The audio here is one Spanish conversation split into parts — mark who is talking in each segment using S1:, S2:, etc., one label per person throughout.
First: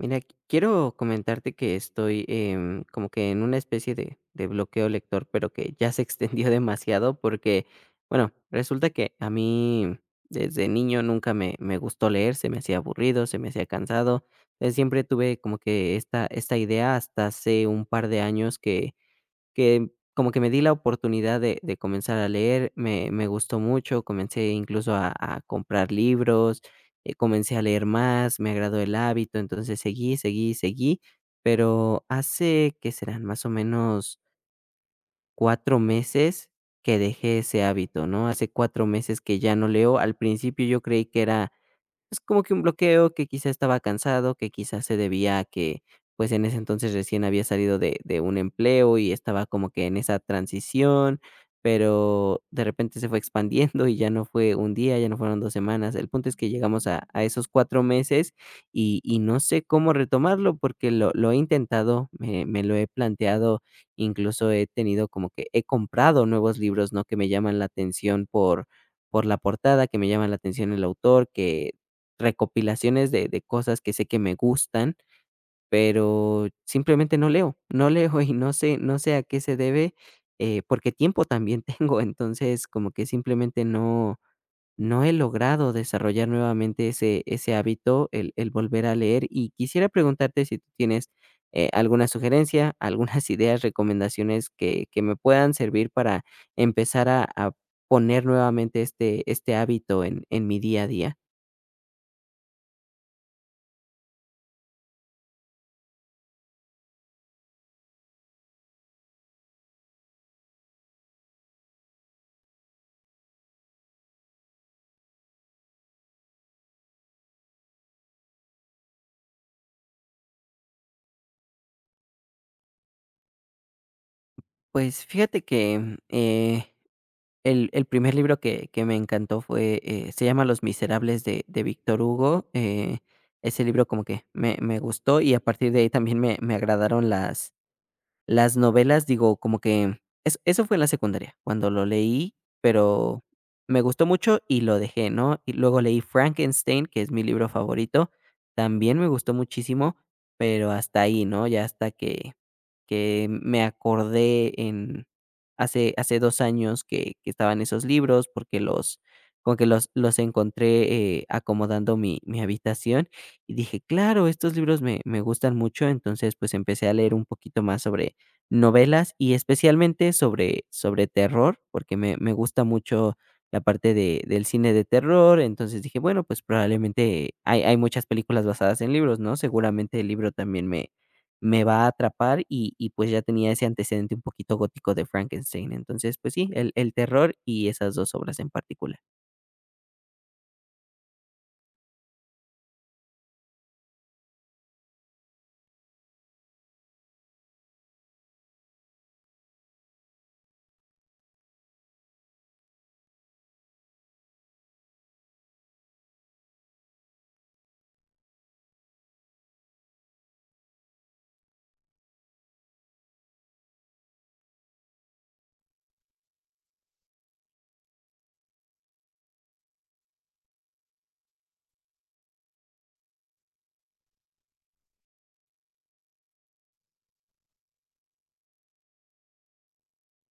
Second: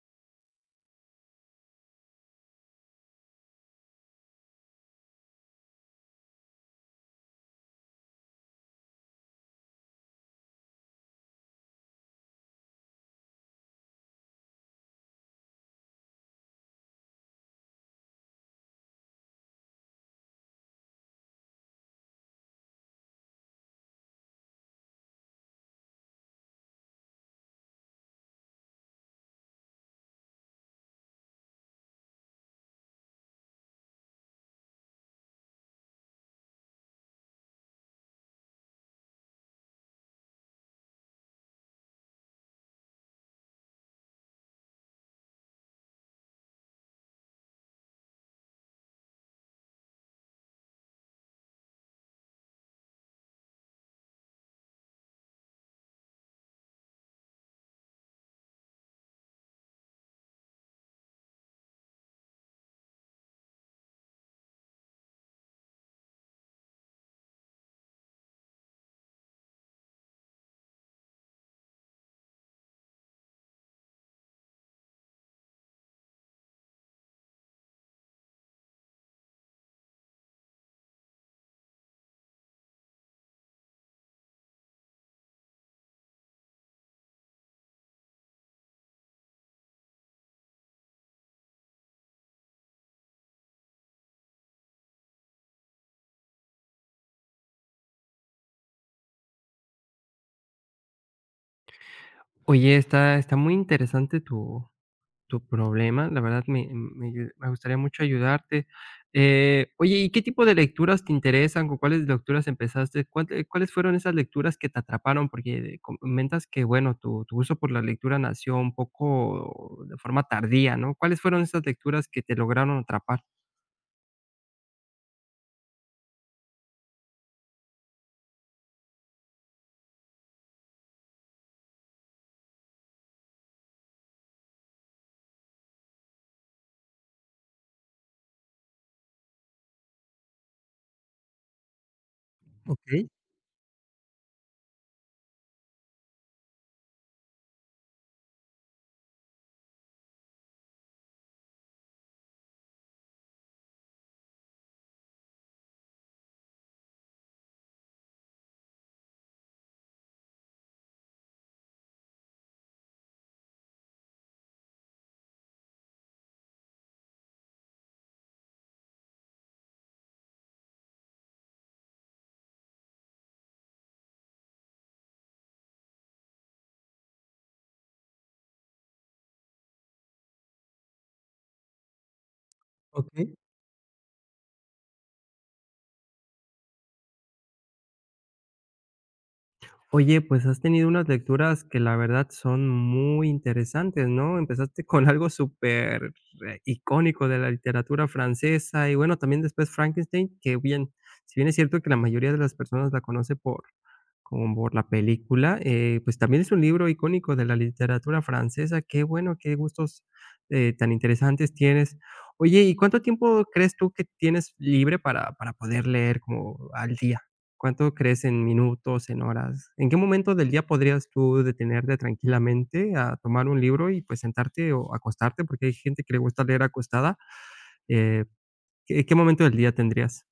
S1: Mira, quiero comentarte que estoy como que en una especie de bloqueo lector, pero que ya se extendió demasiado porque, bueno, resulta que a mí desde niño nunca me gustó leer, se me hacía aburrido, se me hacía cansado. Siempre tuve como que esta idea hasta hace un par de años que como que me di la oportunidad de comenzar a leer, me gustó mucho, comencé incluso a comprar libros, comencé a leer más, me agradó el hábito, entonces seguí, seguí, seguí, pero hace, ¿que serán más o menos 4 meses que dejé ese hábito, no? Hace 4 meses que ya no leo. Al principio yo creí que era es como que un bloqueo, que quizá estaba cansado, que quizás se debía a que, pues, en ese entonces recién había salido de un empleo y estaba como que en esa transición, pero de repente se fue expandiendo y ya no fue un día, ya no fueron 2 semanas. El punto es que llegamos a esos 4 meses y no sé cómo retomarlo, porque lo he intentado, me lo he planteado, incluso he tenido como que he comprado nuevos libros, ¿no?, que me llaman la atención por la portada, que me llama la atención el autor, que recopilaciones de cosas que sé que me gustan, pero simplemente no leo, no leo y no sé a qué se debe, porque tiempo también tengo, entonces como que simplemente no no he logrado desarrollar nuevamente ese hábito, el volver a leer. Y quisiera preguntarte si tú tienes, alguna sugerencia, algunas ideas, recomendaciones que me puedan servir para empezar a poner nuevamente este hábito en mi día a día.
S2: Oye, está muy interesante tu problema, la verdad me gustaría mucho ayudarte. Oye, ¿y qué tipo de lecturas te interesan? ¿Con cuáles lecturas empezaste? ¿Cuál cuáles fueron esas lecturas que te atraparon? Porque comentas que, bueno, tu gusto por la lectura nació un poco de forma tardía, ¿no? ¿Cuáles fueron esas lecturas que te lograron atrapar?
S1: Pues fíjate que, el primer libro que me encantó fue, se llama Los Miserables de Víctor Hugo, ese libro como que me gustó y a partir de ahí también me agradaron las novelas, digo, como que es eso fue en la secundaria, cuando lo leí,
S2: Okey,
S1: pero me gustó mucho y lo dejé, ¿no? Y luego leí Frankenstein, que es mi libro favorito, también me gustó muchísimo, pero hasta ahí, ¿no? Ya hasta que me acordé en hace 2 años que estaban esos libros, porque los como que los encontré, acomodando mi habitación, y dije: "Claro, estos libros me gustan mucho". Entonces, pues, empecé a leer un poquito más sobre novelas y especialmente sobre terror, porque me gusta mucho la parte de del cine de terror. Entonces dije: "Bueno, pues, probablemente hay muchas películas basadas en libros, ¿no? Seguramente el libro también me va a atrapar y pues ya
S2: okey.
S1: tenía ese antecedente un poquito gótico de Frankenstein". Entonces, pues sí, el terror y esas dos obras en particular.
S2: Oye, pues has tenido unas lecturas que la verdad son muy interesantes, ¿no? Empezaste con algo súper icónico de la literatura francesa, y bueno, también después Frankenstein, que bien, si bien es cierto que la mayoría de las personas la conoce por, como por la película, pues también es un libro icónico de la literatura francesa. Qué bueno, qué gustos tan interesantes tienes. Oye, ¿y cuánto tiempo crees tú que tienes libre para poder leer como al día? ¿Cuánto crees en minutos, en horas? ¿En qué momento del día podrías tú detenerte tranquilamente a tomar un libro y, pues, sentarte o acostarte? Porque hay gente que le gusta leer acostada, eh, ¿qué momento del día tendrías?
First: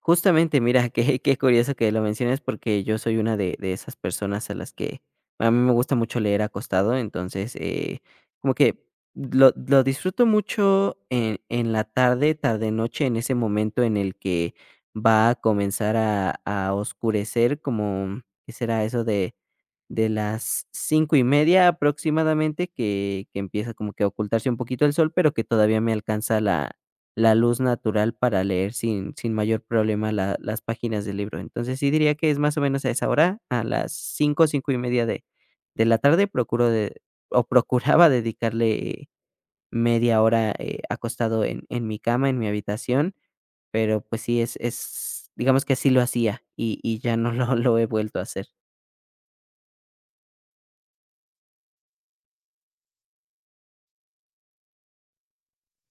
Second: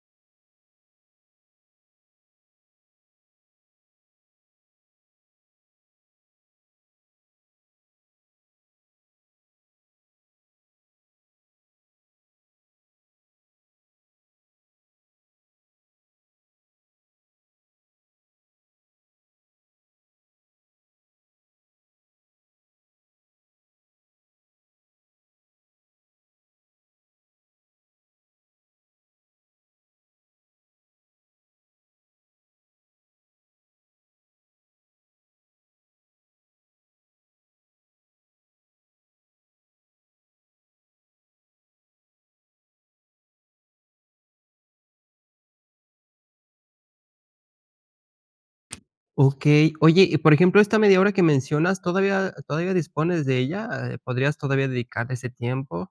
S1: Justamente, mira, qué curioso que lo menciones porque yo soy una de esas personas a las que a mí me gusta mucho leer acostado, entonces, como que lo disfruto mucho en la tarde, tarde-noche, en ese momento en el que va a comenzar a oscurecer como, ¿qué será eso de las cinco y media aproximadamente, que empieza como que a ocultarse un poquito el sol, pero que todavía me alcanza la luz natural para leer sin mayor problema la las páginas del libro? Entonces, sí diría que es más o menos a esa hora, a las cinco y media de la tarde, procuro de o procuraba dedicarle media hora, acostado en mi cama, en mi habitación, pero, pues sí, es digamos que así lo hacía y ya no lo he vuelto a hacer.
S2: Okey. Oye, y por ejemplo, esta media hora que mencionas, ¿todavía dispones de ella? ¿Podrías todavía dedicar ese tiempo?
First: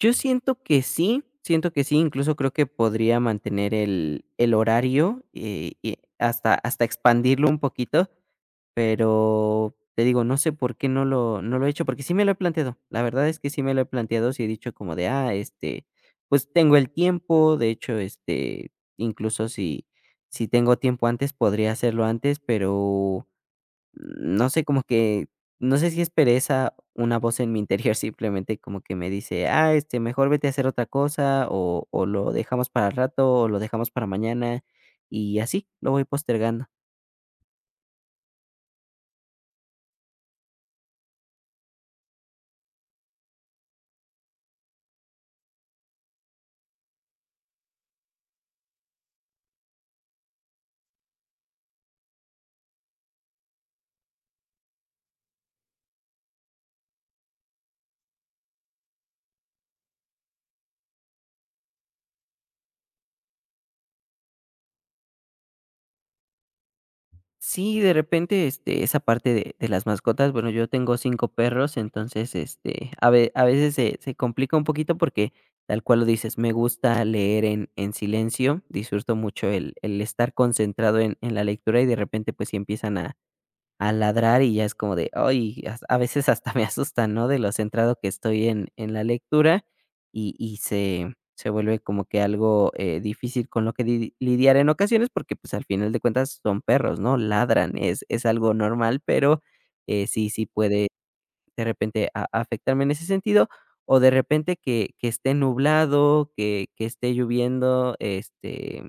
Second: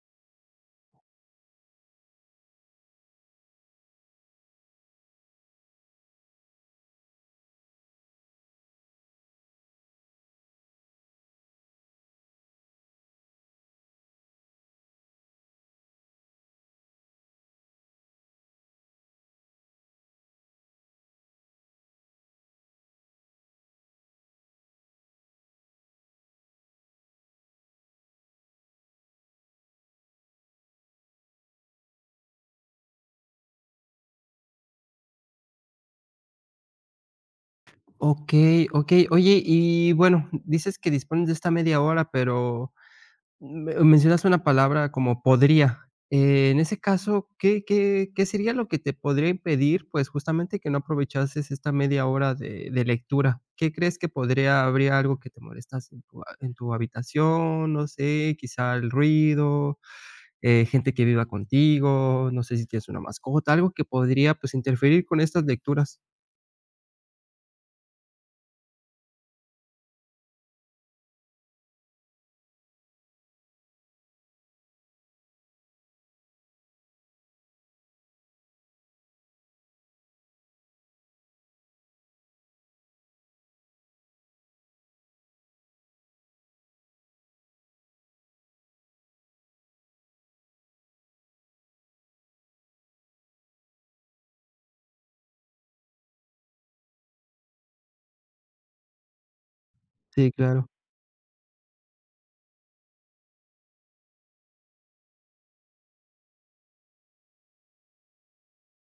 S1: Yo siento que sí, incluso creo que podría mantener el horario, y hasta, hasta expandirlo un poquito, pero te digo, no sé por qué no lo he hecho, porque sí me lo he planteado, la verdad es que sí me lo he planteado, sí he dicho como de, ah, este, pues tengo el tiempo, de hecho, este, incluso si, si tengo tiempo antes, podría hacerlo antes, pero no sé, como que, no sé si es pereza, una voz en mi interior simplemente como que me dice, ah, este, mejor vete a hacer otra cosa o lo dejamos para el rato o lo dejamos para mañana y así lo voy postergando.
S2: Okey, okey. Oye, y bueno, dices que dispones de esta media hora, pero me mencionaste una palabra como podría. En ese caso, ¿qué qué sería lo que te podría impedir, pues, justamente que no aprovechases esta media hora de lectura? ¿Qué crees que podría, habría algo que te molestas en tu en tu habitación? No sé, quizá el ruido, gente que viva contigo, no sé si tienes una mascota, algo que podría, pues, interferir con estas lecturas.
S1: Sí, de repente, este, esa parte de las mascotas, bueno, yo tengo cinco perros, entonces, este, a veces se complica un poquito porque, tal cual lo dices, me gusta leer en silencio, disfruto mucho el estar concentrado en la lectura y de repente, pues, si empiezan a al ladrar y ya es como de, ay, as a veces hasta me asusta, ¿no?, de lo centrado que estoy en la lectura y se vuelve como que algo, difícil con lo que di lidiar en ocasiones porque, pues, al final de cuentas son perros, ¿no?, ladran, es algo normal, pero, sí,
S2: Sí,
S1: sí
S2: claro.
S1: puede de repente a afectarme en ese sentido, o de repente que esté nublado, que esté lloviendo, este,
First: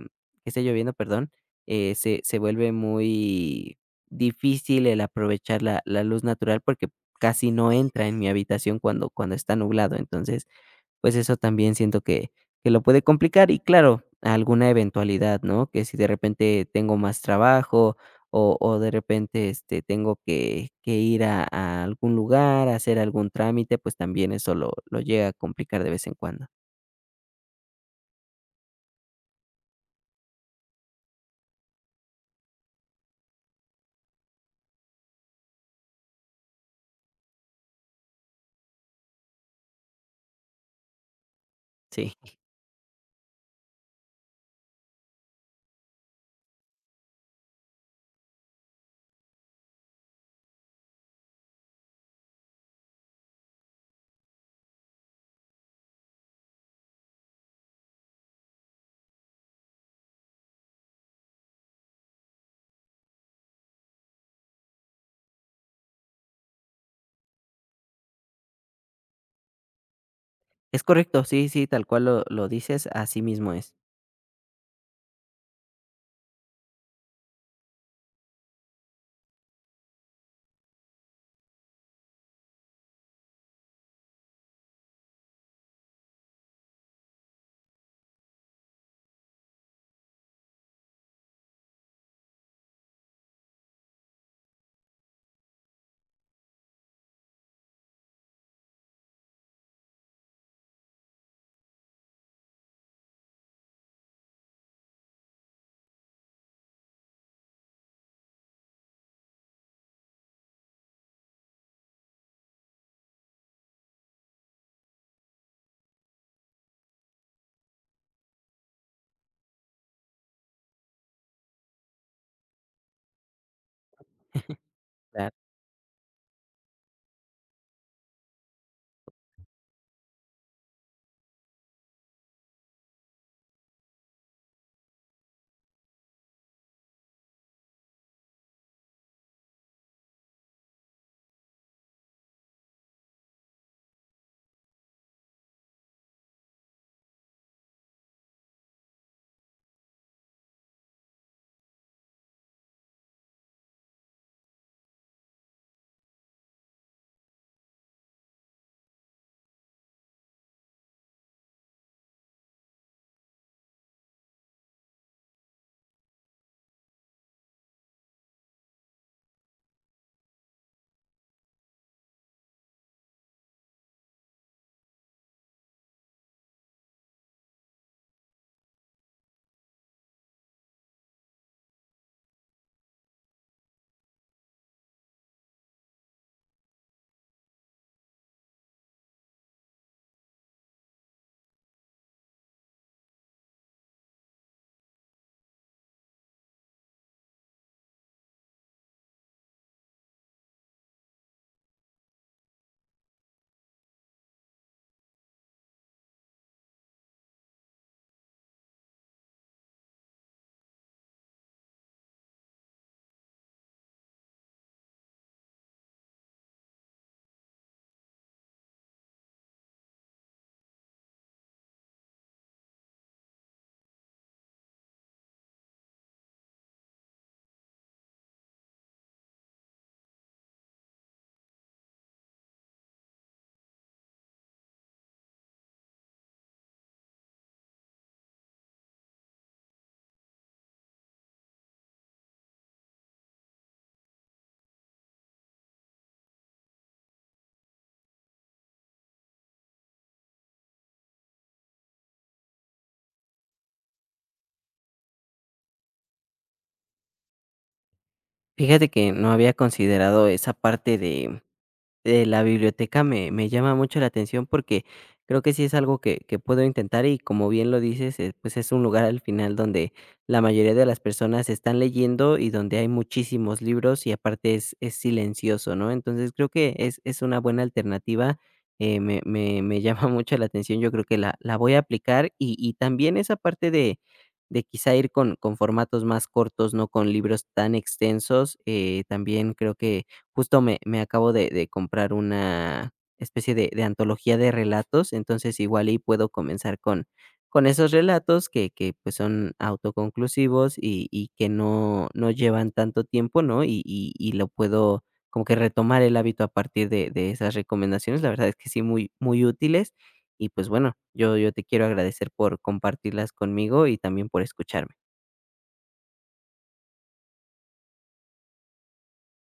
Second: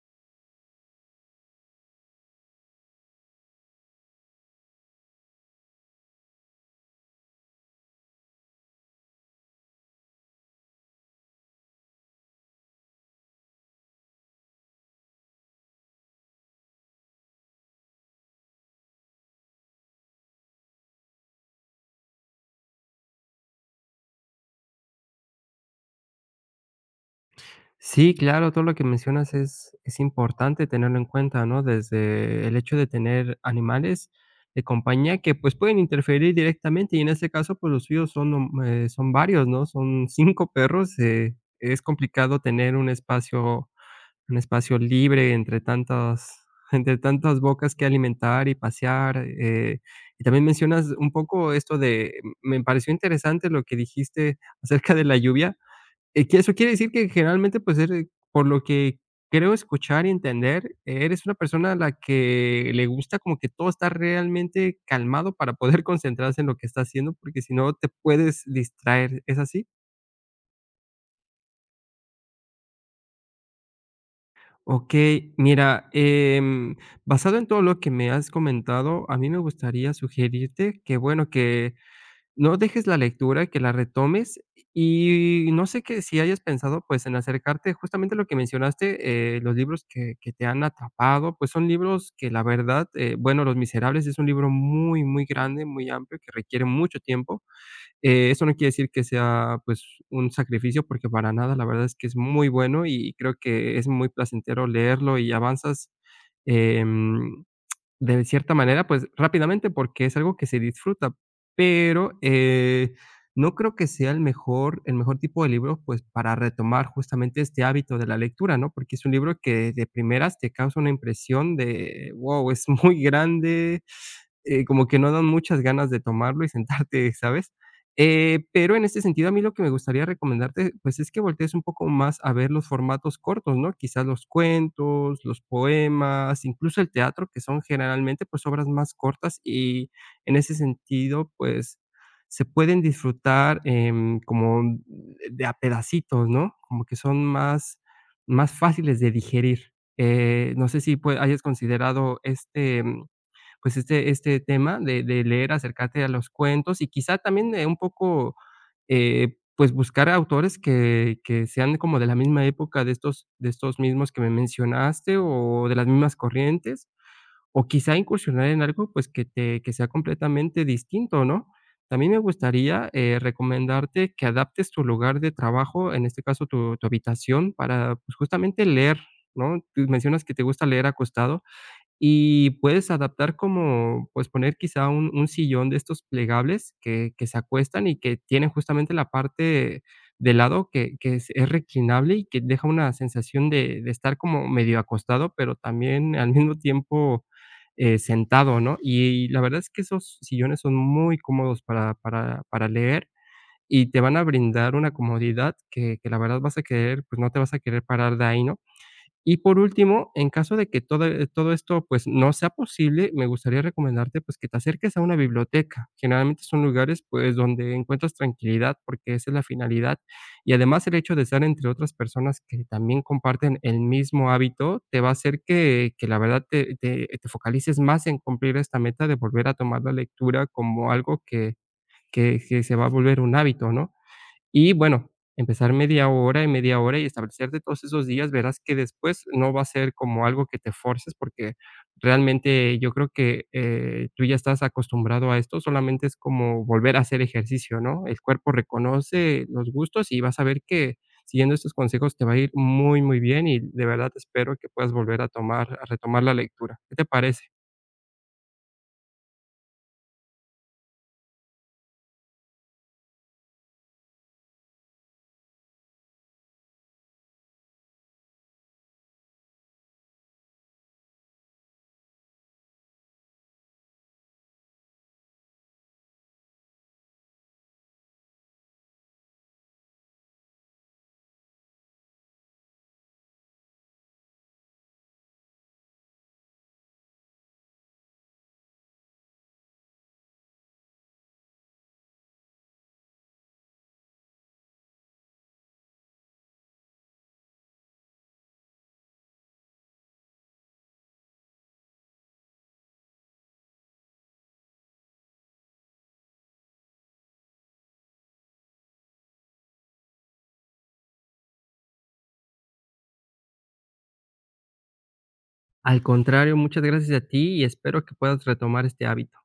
S1: que esté lloviendo, perdón, se vuelve muy difícil el aprovechar la luz natural porque casi no entra en mi habitación cuando está nublado. Entonces, pues eso también siento que lo puede complicar y claro, alguna eventualidad, ¿no? Que si de repente tengo más trabajo o de repente, este, tengo que ir a algún lugar, a hacer algún trámite, pues también eso lo llega a complicar de vez en cuando.
S2: Sí, claro, todo lo que mencionas es importante tenerlo en cuenta, ¿no? Desde el hecho de tener animales de compañía que pues pueden interferir directamente, y en este caso pues los suyos son, son varios, ¿no? Son cinco perros, es
S1: Sí,
S2: complicado tener un espacio libre entre tantas, entre tantas bocas que alimentar y pasear. Y también mencionas un poco esto de, me pareció interesante lo que dijiste acerca de la lluvia, que eso quiere decir que generalmente, pues, eres, por lo que creo escuchar y entender, eres una persona a la que le gusta como que todo está realmente calmado para poder concentrarse en lo que está haciendo, porque si no te puedes distraer, ¿es así?
S1: es correcto, sí, sí, tal cual lo dices, así mismo es.
S2: Okey, mira, basado en todo lo que me has comentado, a mí me gustaría sugerirte que, bueno, que no dejes la lectura, que la retomes, y no sé qué si hayas pensado, pues, en acercarte justamente lo que mencionaste, los libros que te han atrapado, pues, son libros que la verdad, bueno, Los Miserables es un libro muy, muy grande, muy amplio, que requiere mucho tiempo. Eso no quiere decir que sea, pues, un sacrificio, porque para nada, la verdad es que es muy bueno, y creo que es muy placentero leerlo y avanzas, em de cierta manera, pues, rápidamente, porque es algo que se disfruta, pero, no creo que sea el mejor tipo de libro, pues, para retomar justamente este hábito de la lectura, ¿no? Porque es un libro que de primeras te causa una impresión de: wow, es muy grande, como que no dan
S1: Claro.
S2: muchas ganas de tomarlo y sentarte, ¿sabes? Pero en este sentido, a mí lo que me gustaría recomendarte, pues, es que voltees un poco más a ver los formatos cortos, ¿no? Quizás los cuentos, los poemas, incluso el teatro, que son generalmente, pues, obras más cortas, y en ese sentido, pues, se pueden disfrutar, em, como de a pedacitos, ¿no? Como que son más, más fáciles de digerir. No sé si pue hayas considerado este, pues, este tema de leer, acercarte a los cuentos y quizá también, un poco, pues, buscar autores que sean como de la misma época de estos mismos que me mencionaste, o de las mismas corrientes, o quizá incursionar en algo, pues, que te, que sea completamente distinto, ¿no? También me gustaría, recomendarte que adaptes tu lugar de trabajo, en este caso, tu habitación para, pues, justamente leer, ¿no? Tú mencionas que te gusta leer acostado. Y puedes adaptar como, pues, poner quizá un sillón de estos plegables que se acuestan y que tienen justamente la parte del lado que es reclinable y que deja una sensación de estar como medio acostado, pero también al mismo tiempo, sentado, ¿no? Y la verdad es que esos sillones son muy cómodos para leer, y te van a brindar una comodidad que la verdad vas a querer, pues, no te vas a querer parar de ahí, ¿no? Y por último, en caso de que todo, todo esto, pues, no sea posible, me gustaría recomendarte, pues, que te acerques a una biblioteca. Generalmente son lugares, pues, donde encuentras tranquilidad, porque esa es la finalidad. Y además, el hecho de estar entre otras personas que también comparten el mismo hábito, te va a hacer que la verdad te focalices más en cumplir esta meta de volver a tomar la lectura como algo que que se va a volver un hábito, ¿no? Y bueno, empezar media hora y establecerte todos esos días, verás que después no va a ser como algo que te forces, porque realmente yo creo que, tú ya estás acostumbrado a esto, solamente es como volver a hacer ejercicio, ¿no? El cuerpo reconoce los gustos, y vas a ver que siguiendo estos consejos te va a ir muy, muy bien, y de verdad espero que puedas volver a tomar, a retomar la lectura. ¿Qué te parece?
S1: Fíjate que no había considerado esa parte de eh, la biblioteca me llama mucho la atención porque creo que sí es algo que puedo intentar y como bien lo dices, pues es un lugar al final donde la mayoría de las personas están leyendo y donde hay muchísimos libros y aparte es silencioso, ¿no? Entonces creo que es una buena alternativa, me llama mucho la atención, yo creo que la voy a aplicar y también esa parte de quizá ir con formatos más cortos, no con libros tan extensos, también creo que justo me acabo de comprar una especie de antología de relatos, entonces igual y puedo comenzar con esos relatos que pues, son autoconclusivos y que no llevan tanto tiempo, ¿no? Y lo puedo como que retomar el hábito a partir de esas recomendaciones. La verdad es que sí, muy muy útiles y, pues, bueno, yo te quiero agradecer por compartirlas conmigo y también por escucharme.
S2: Al contrario, muchas gracias a ti y espero que puedas retomar este hábito.